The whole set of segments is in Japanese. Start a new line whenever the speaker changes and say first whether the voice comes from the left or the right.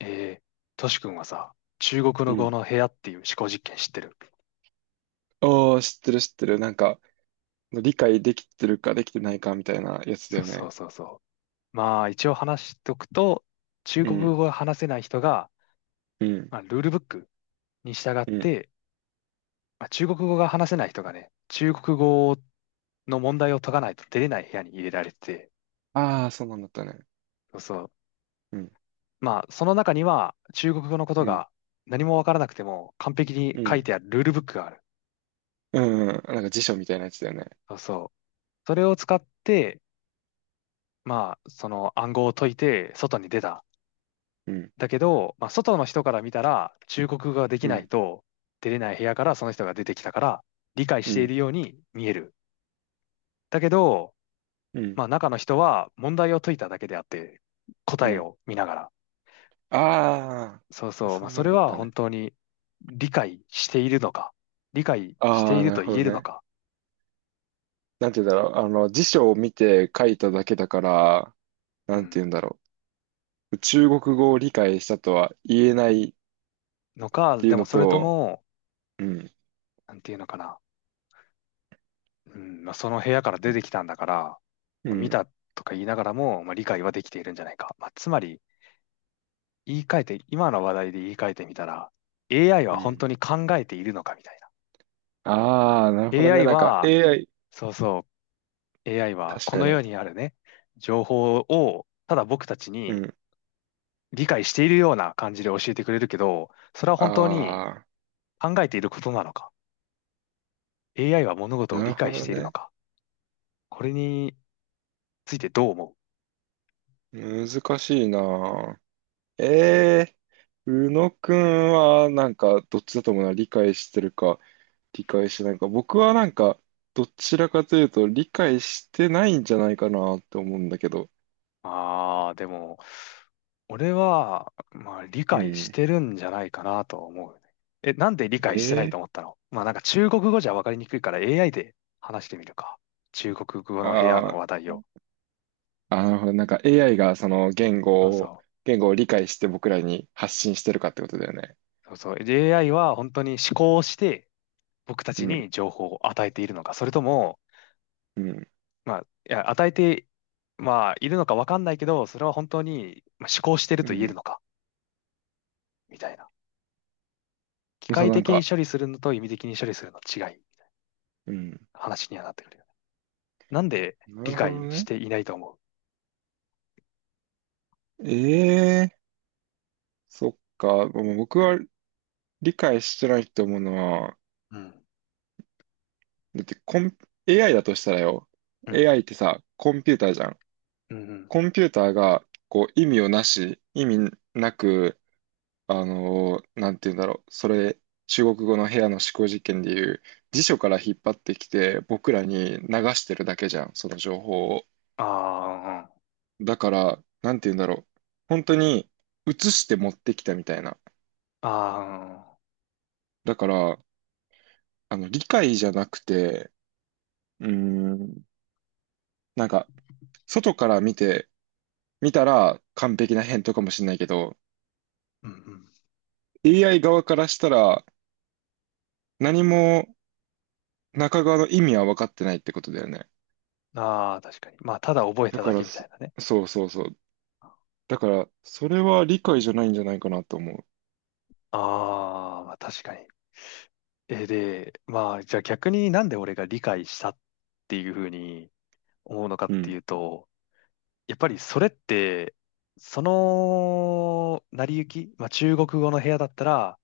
left: えー、トシ君はさ、中国
right: う
left: の語
right: ん。
left: の部屋っていう思考実験知ってる？
right: おー、知ってる知ってる。なんか、理解できてるかできてないかみたいなやつだ
left: そう
right: よ
left: そう
right: ね。
left: そうそう。まあ一応話しとくと、中
right: う
left: 国語
right: ん、
left: が話せない人が、
right: うん、
left: まあ、ルールブックに従っ
right: うん。
left: て、まあ、中国語が話せない人がね、中国語の問題を解かないと出れない部屋に入れられてて、
right: ああ、そうなんだったね。
left: そうそう。
right: うん、
left: まあその中には中国語のこと
right: うん、
left: が何もわからなくても完璧に
right: う
left: 書い
right: ん、
left: てあるルールブックがある。
right: うん、うん。なんか辞書みたいなやつだよね。
left: そうそう。それを使って、まあその暗号を解いて外に出た。
right: うん、
left: だけど、まあ、外の人から見たら、中国語ができ
right: う
left: ない
right: ん、
left: と出れない部屋からその人が出てきたから、理解
right: う
left: してい
right: ん、
left: るように見える。だけど、
right: うん、
left: まあ、中の人は問題を解いただけであって、
right: う
left: 答え
right: ん。
left: を見ながら。
right: あ
left: そう
right: あ、
left: そう。ま
right: そ
left: あ、
right: ん
left: そ
right: なん
left: れ
right: だっ
left: は
right: たね。
left: 本当に理解しているのか、理解して
right: あ
left: い
right: あ、
left: る
right: なる
left: と
right: ほ
left: 言
right: ど
left: えるの
right: ね。
left: か、
right: なんて言うんだろう。あの、辞書を見て書いただけだから、
left: う
right: なんて
left: ん。
right: 言うんだろう。中国語を理解したとは言えないっ
left: のか、
right: ていう
left: でも
right: の
left: それと
right: と、
left: も、
right: うん、
left: なんていうのかな。うん、まあ、その部屋から出てきたんだから、
right: う
left: まあ見
right: ん、
left: たとか言いながらも、まあ、理解はできているんじゃないか。まあ、つまり、言い換えて、今の話題で言い換えてみたら、AI は
right: う
left: 本当
right: ん。
left: に考えているのかみたいな。
right: ああ、なるほどね。
left: AI
right: なんか
left: は、
right: AI、
left: そうそう、AI は
right: 確
left: こ
right: か
left: の
right: に。
left: 世にあるね、情報をただ僕たち
right: う
left: に
right: ん。
left: 理解しているような感じで教えてくれるけど、それは本当に
right: ああ、
left: 考えていることなのか？ AI は物事を
right: な
left: 理
right: るほ
left: 解し
right: ど
left: ているの
right: ね。
left: か、これについてどう思う？
right: 難しいな。ええー宇野くんは、なんか、どっちだと思うな。理解してるか、理解してないか。僕はなんか、どちらかというと、理解してないんじゃないかなって思うんだけど。
left: ああ、でも、俺は、まあ、理
right: う
left: 解し
right: ん。
left: てるんじゃないかなと思うね。え、なんで理解し
right: え
left: てないと思っ
right: ー
left: たの？まあ、なんか中国語じゃ分かりにくいから AI で話してみるか。中国語
right: あ
left: の部屋
right: あ
left: の
right: ー、
left: 話題を。
right: あ、なるほど。なんか AI がその言
left: そう
right: 語を、
left: そ
right: 理解して僕らに発信してるかってことだよね。
left: う。そうそう。で AI は本当に思考して、僕た
right: う
left: ち
right: ん、
left: に情報を与えているのか。それとも、
right: うん、
left: まあ、いや、与えて、まあ、いるのか分かんないけど、それは本当にまあ思考してる
right: う
left: と言える
right: ん。
left: のか。みたいな。機
right: そう、
left: 械
right: なん
left: 的に
right: か、
left: 処理するのと意味的に処理するの違い。
right: うん。
left: 話にはなってくるよね。なんで
right: な
left: 理
right: るほど
left: 解し
right: ね。
left: ていないと思
right: ええ、そっか。もう僕は理解してないと思うのは、
left: うん？
right: だってAI だとしたらよ。
left: うんうん。
right: AI ってさ、コンピューターじゃん。
left: うんうん。
right: コンピューターが、こう、意味なく、なんて言うんだろう。それ、中国語の部屋の思考実験でいう、辞書から引っ張ってきて、僕らに流してるだけじゃん。その情報を。
left: あ
right: だから、なんて言うんだろう。本当に、映して持ってきたみたいな。
left: あ、ああ、
right: だから、あの、理解じゃなくて、うーん、なんか、外から見て、見たら完璧な返答かもしれないけど、
left: うんうん。
right: AI 側からしたら、何も中側の意味は分かってないってことだよね。
left: ああ、確かに。まあ、ただ覚え
right: だ
left: た
right: か
left: だけ
right: ら、
left: みたいなね。
right: そうそうそう。だから、それは理解じゃないんじゃないかなと思
left: ああ、まあ確かに。え、で、まあ、じゃあ逆になんで俺が理解したっていうふうに思うのかっ
right: う。う
left: てい
right: ん。
left: うと、やっぱりそれって、その成り行き、まあ中国語の部屋だったら、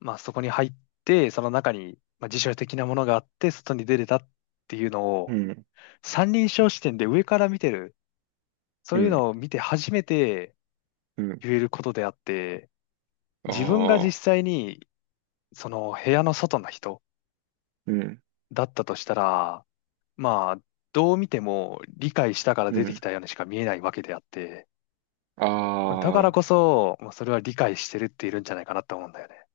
left: まあそこに入って、その中に、まあ、辞書的なものがあって、外に出れたっていうの
right: う
left: を、
right: ん。
left: 三人称視点で上から見てる、そ
right: う
left: ういう
right: ん。
left: のを見て初めて
right: うん。
left: 言えることであって、
right: あ
left: 自分が実
right: あ。
left: 際にその部屋の外の人
right: うん。
left: だったとしたら、まあ、どう見ても理解したから
right: う
left: 出てき
right: ん。
left: たようにしか見えないわけであって、
right: あ
left: だからこそ、まあ、それは理解してるっているんじゃないかなと思うんだよね。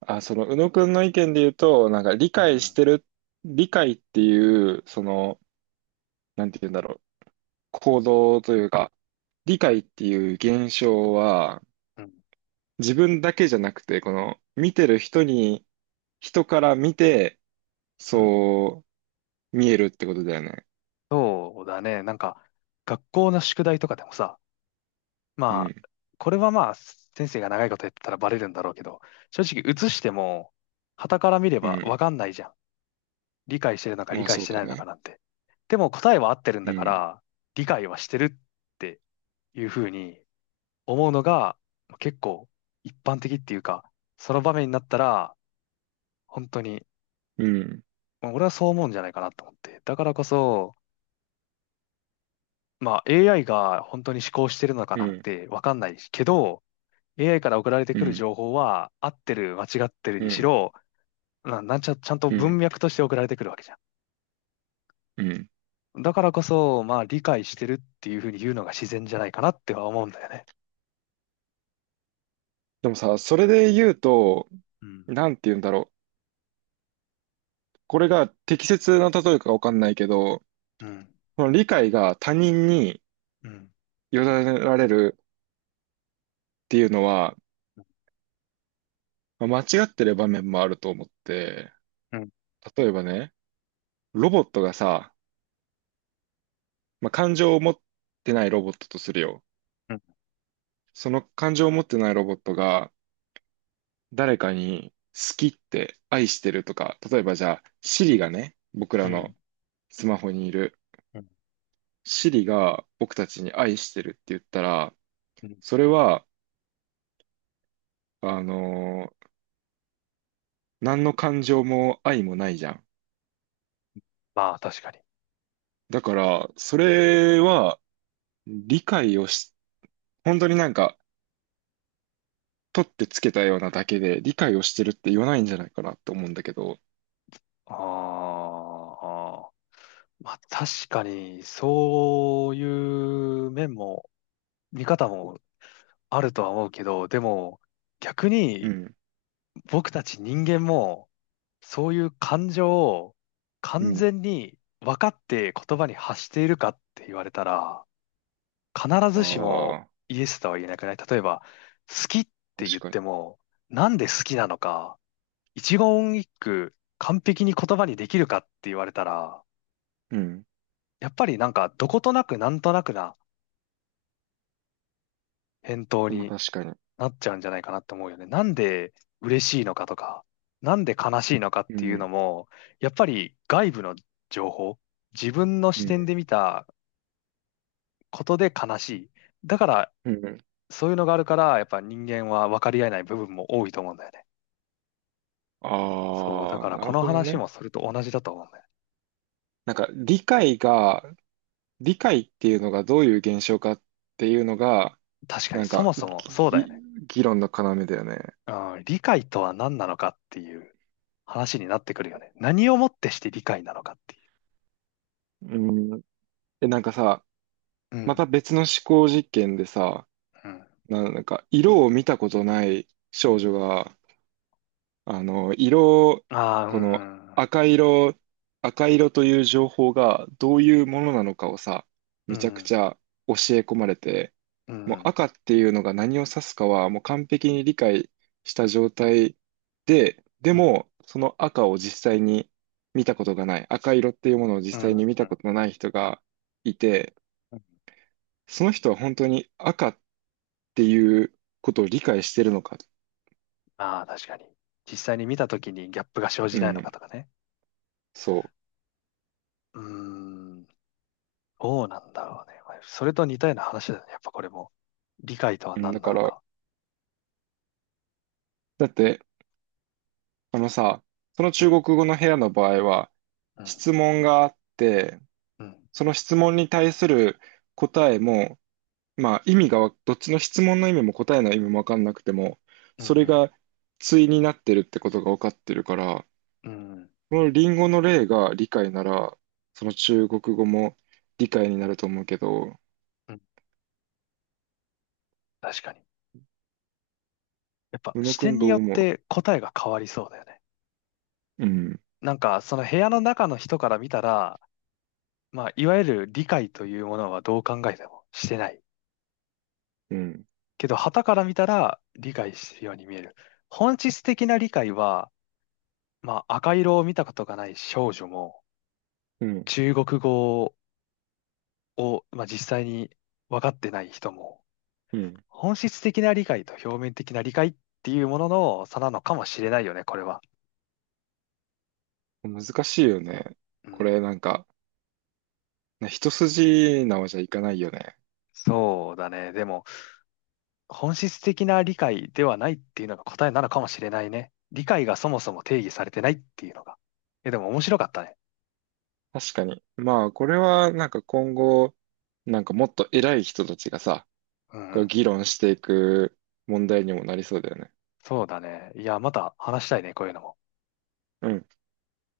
right: あ。あ、その、宇野くんの意見で言うと、なんか
left: うん
right: 理解っていう、その、なんて言うんだろう、行動というか、理解っていう現象は、
left: うん、
right: 自分だけじゃなくて、この、見てる人に、人から見て、
left: うん、うん。
right: そう見えるってことだよね。
left: そうだね。なんか、学校の宿題とかでもさ、
right: う
left: ま
right: ん、
left: あ、これはまあ、先生が長いことやってたらバレるんだろうけど、正直映しても、傍から見れ
right: う
left: ばわ
right: ん。
left: かんないじゃん。理解してるのか理
right: まあ
left: 解
right: そ
left: し
right: う
left: て
right: だ
left: ないのか
right: ね。
left: なんて。でも答えは合ってるん
right: う
left: だか
right: ん、
left: ら、理解はしてるっていうふうに思うのが、結構一般的っていうか、その場面になったら、本当に、
right: うん、
left: まあ俺はそう思うんじゃないかなと思って。だからこそ、まあ AI が本当に思考してるのか
right: う
left: なん
right: ん、
left: てわかんないけど、AI から送られて
right: う
left: くる
right: ん、
left: 情報は、合ってる、間違ってる
right: う
left: にし
right: ん、
left: ろ、な、なんちゃ、ちゃんと
right: う
left: 文
right: ん、
left: 脈として送られてくるわけじゃ
right: うん。
left: ん。だからこそ、まあ、理解してるっていうふうに言うのが自然じゃないかなっては思うんだよね。
right: でもさ、それで言うと、
left: うん。
right: なんて言うんだろう。これが適切な例えかわかんないけど、
left: うん。
right: この理解が他人に
left: うん。
right: 委ねられるっていうのは、まあ間違ってる場面もあると思って、
left: うん。
right: 例えばね、ロボットがさ、まあ、感情を持ってないロボットとするよ。
left: うん。
right: その感情を持ってないロボットが誰かに好きって愛してるとか、例えばじゃあ、Siri がね、僕
left: う
right: ら
left: ん。
right: のスマホにいる、
left: うん
right: Siri が僕たちに愛してるって言ったら、
left: うん、
right: それは、あのー何の感情も愛もないじゃん。
left: まあ、確かに。
right: だから、それは理解をし、本当になんか、取ってつけたようなだけで理解をしてるって言わないんじゃないかなって思うんだけど。
left: ああ。まあ、確かに、そういう面も、見方もあるとは思うけど、でも、逆
right: う
left: に
right: ん。
left: 僕たち人間も、そういう感情を
right: う
left: 完
right: ん。
left: 全に分かって言葉に発しているかって言われたら、必
right: あ
left: ずしも
right: あ、
left: イエスとは言えなくない？例えば、好きって
right: 確
left: 言っ
right: かに。
left: ても、なんで好きなのか、一言一句完璧に言葉にできるかって言われたら、
right: うん。
left: やっぱりなんかどことなくなんとなくな返答
right: まあ
left: に
right: 確かに。
left: なっちゃうんじゃないかなと思うよね。なんで嬉しいのかとか、なんで悲しいのかっ
right: う
left: ていうの
right: ん。
left: も、やっぱり外部の情報、自分の
right: う
left: 視点
right: ん。
left: で見たことで悲しい。だから、
right: うん。
left: そういうのがあるから、やっぱ人間は分かり合えない部分も多いと思うんだよね。そう、だ
right: あ
left: か
right: あ、
left: ら
right: な
left: こ
right: る
left: の
right: ほど
left: 話
right: ね。
left: もそれと同じだと思うんだよね。
right: なんか理解っていうのがどういう現象かっていうのが、
left: 確かに
right: なん
left: そ
right: か
left: もそもそうだよ
right: ぎ
left: ね。
right: 議論の要だよね。
left: うん、理解とは何なのかっていう話になってくるよね。何をもってして理解なのかってい
right: うん。なんかさ、
left: う。う
right: また
left: ん、
right: 別の思考実験でさ、
left: うん。
right: なんか色を見たことない少女が、あの、
left: ああ、う
right: この
left: ん、うん、
right: 赤色、赤色という情報がどういうものなのかをさ、
left: う
right: めちゃく
left: ん、
right: ちゃ教え込まれて、
left: う
right: もう
left: ん。
right: 赤っていうのが何を指すかはもう完璧に理解した状態で、で
left: うん。
right: もその赤を実際に見たことがない、赤色っていうものを
left: う
right: 実際
left: ん。うん、
right: に見たことのない人がいて、その人は本当に赤っていうことを理解してるのか。
left: ああ、確かに。実際に見たときにギャップが生じ
right: う
left: ないのか
right: ん、
left: とかね。
right: そ
left: うーん。どうなんだろうね。まあそれと似たような話だよね。やっぱこれも。理解とは
right: う。うん、だ
left: 何な
right: か
left: の
right: ら、
left: か。
right: だって、そのさ、その
left: う
right: 中国
left: ん。
right: 語の部屋の場合は、
left: うん。
right: 質問があって、
left: うん。
right: その質問に対する答えも、まあ意味がわ、どっちの質問の意味も答えの意味もわかんなくても、
left: うん。う
right: それ
left: ん。
right: が対になってるってことがわかってるから、
left: うん
right: このリンゴの例が理解なら、その中国語も理解になると思うけど、
left: うん、確かに。やっぱ
right: 宇野
left: 視
right: く
left: 点
right: ん
left: に
right: どう
left: よっ
right: 思う？
left: て答えが変わりそうだよね。
right: うん、
left: なんか、その部屋の中の人から見たら、まあ、いわゆる理解というものはどう考えてもしてない。
right: うん、
left: けど、傍から見たら理解してるように見える。本質的な理解は、まあ、赤色を見たことがない少女も、
right: うん、
left: 中国語を、まあ、実際に分かってない人も、
right: うん。
left: 本質的な理解と表面的な理解っていうものの差なのかもしれないよね、これは。
right: 難しいよね。
left: う
right: こ
left: ん。
right: れなんか、ね、一筋縄じゃいかないよね。
left: そうだね。でも、本質的な理解ではないっていうのが答えなのかもしれないね。理解がそもそも定義されてないっていうのが。え、でも面白かったね。
right: 確かに。まあ、これはなんか今後、なんかもっと偉い人たちがさ、
left: うん
right: こ
left: う
right: う
left: ん。
right: 議論していく問題にもなりそうだよね。
left: そうだね。いや、また話したいね、こういうのも。
right: うん。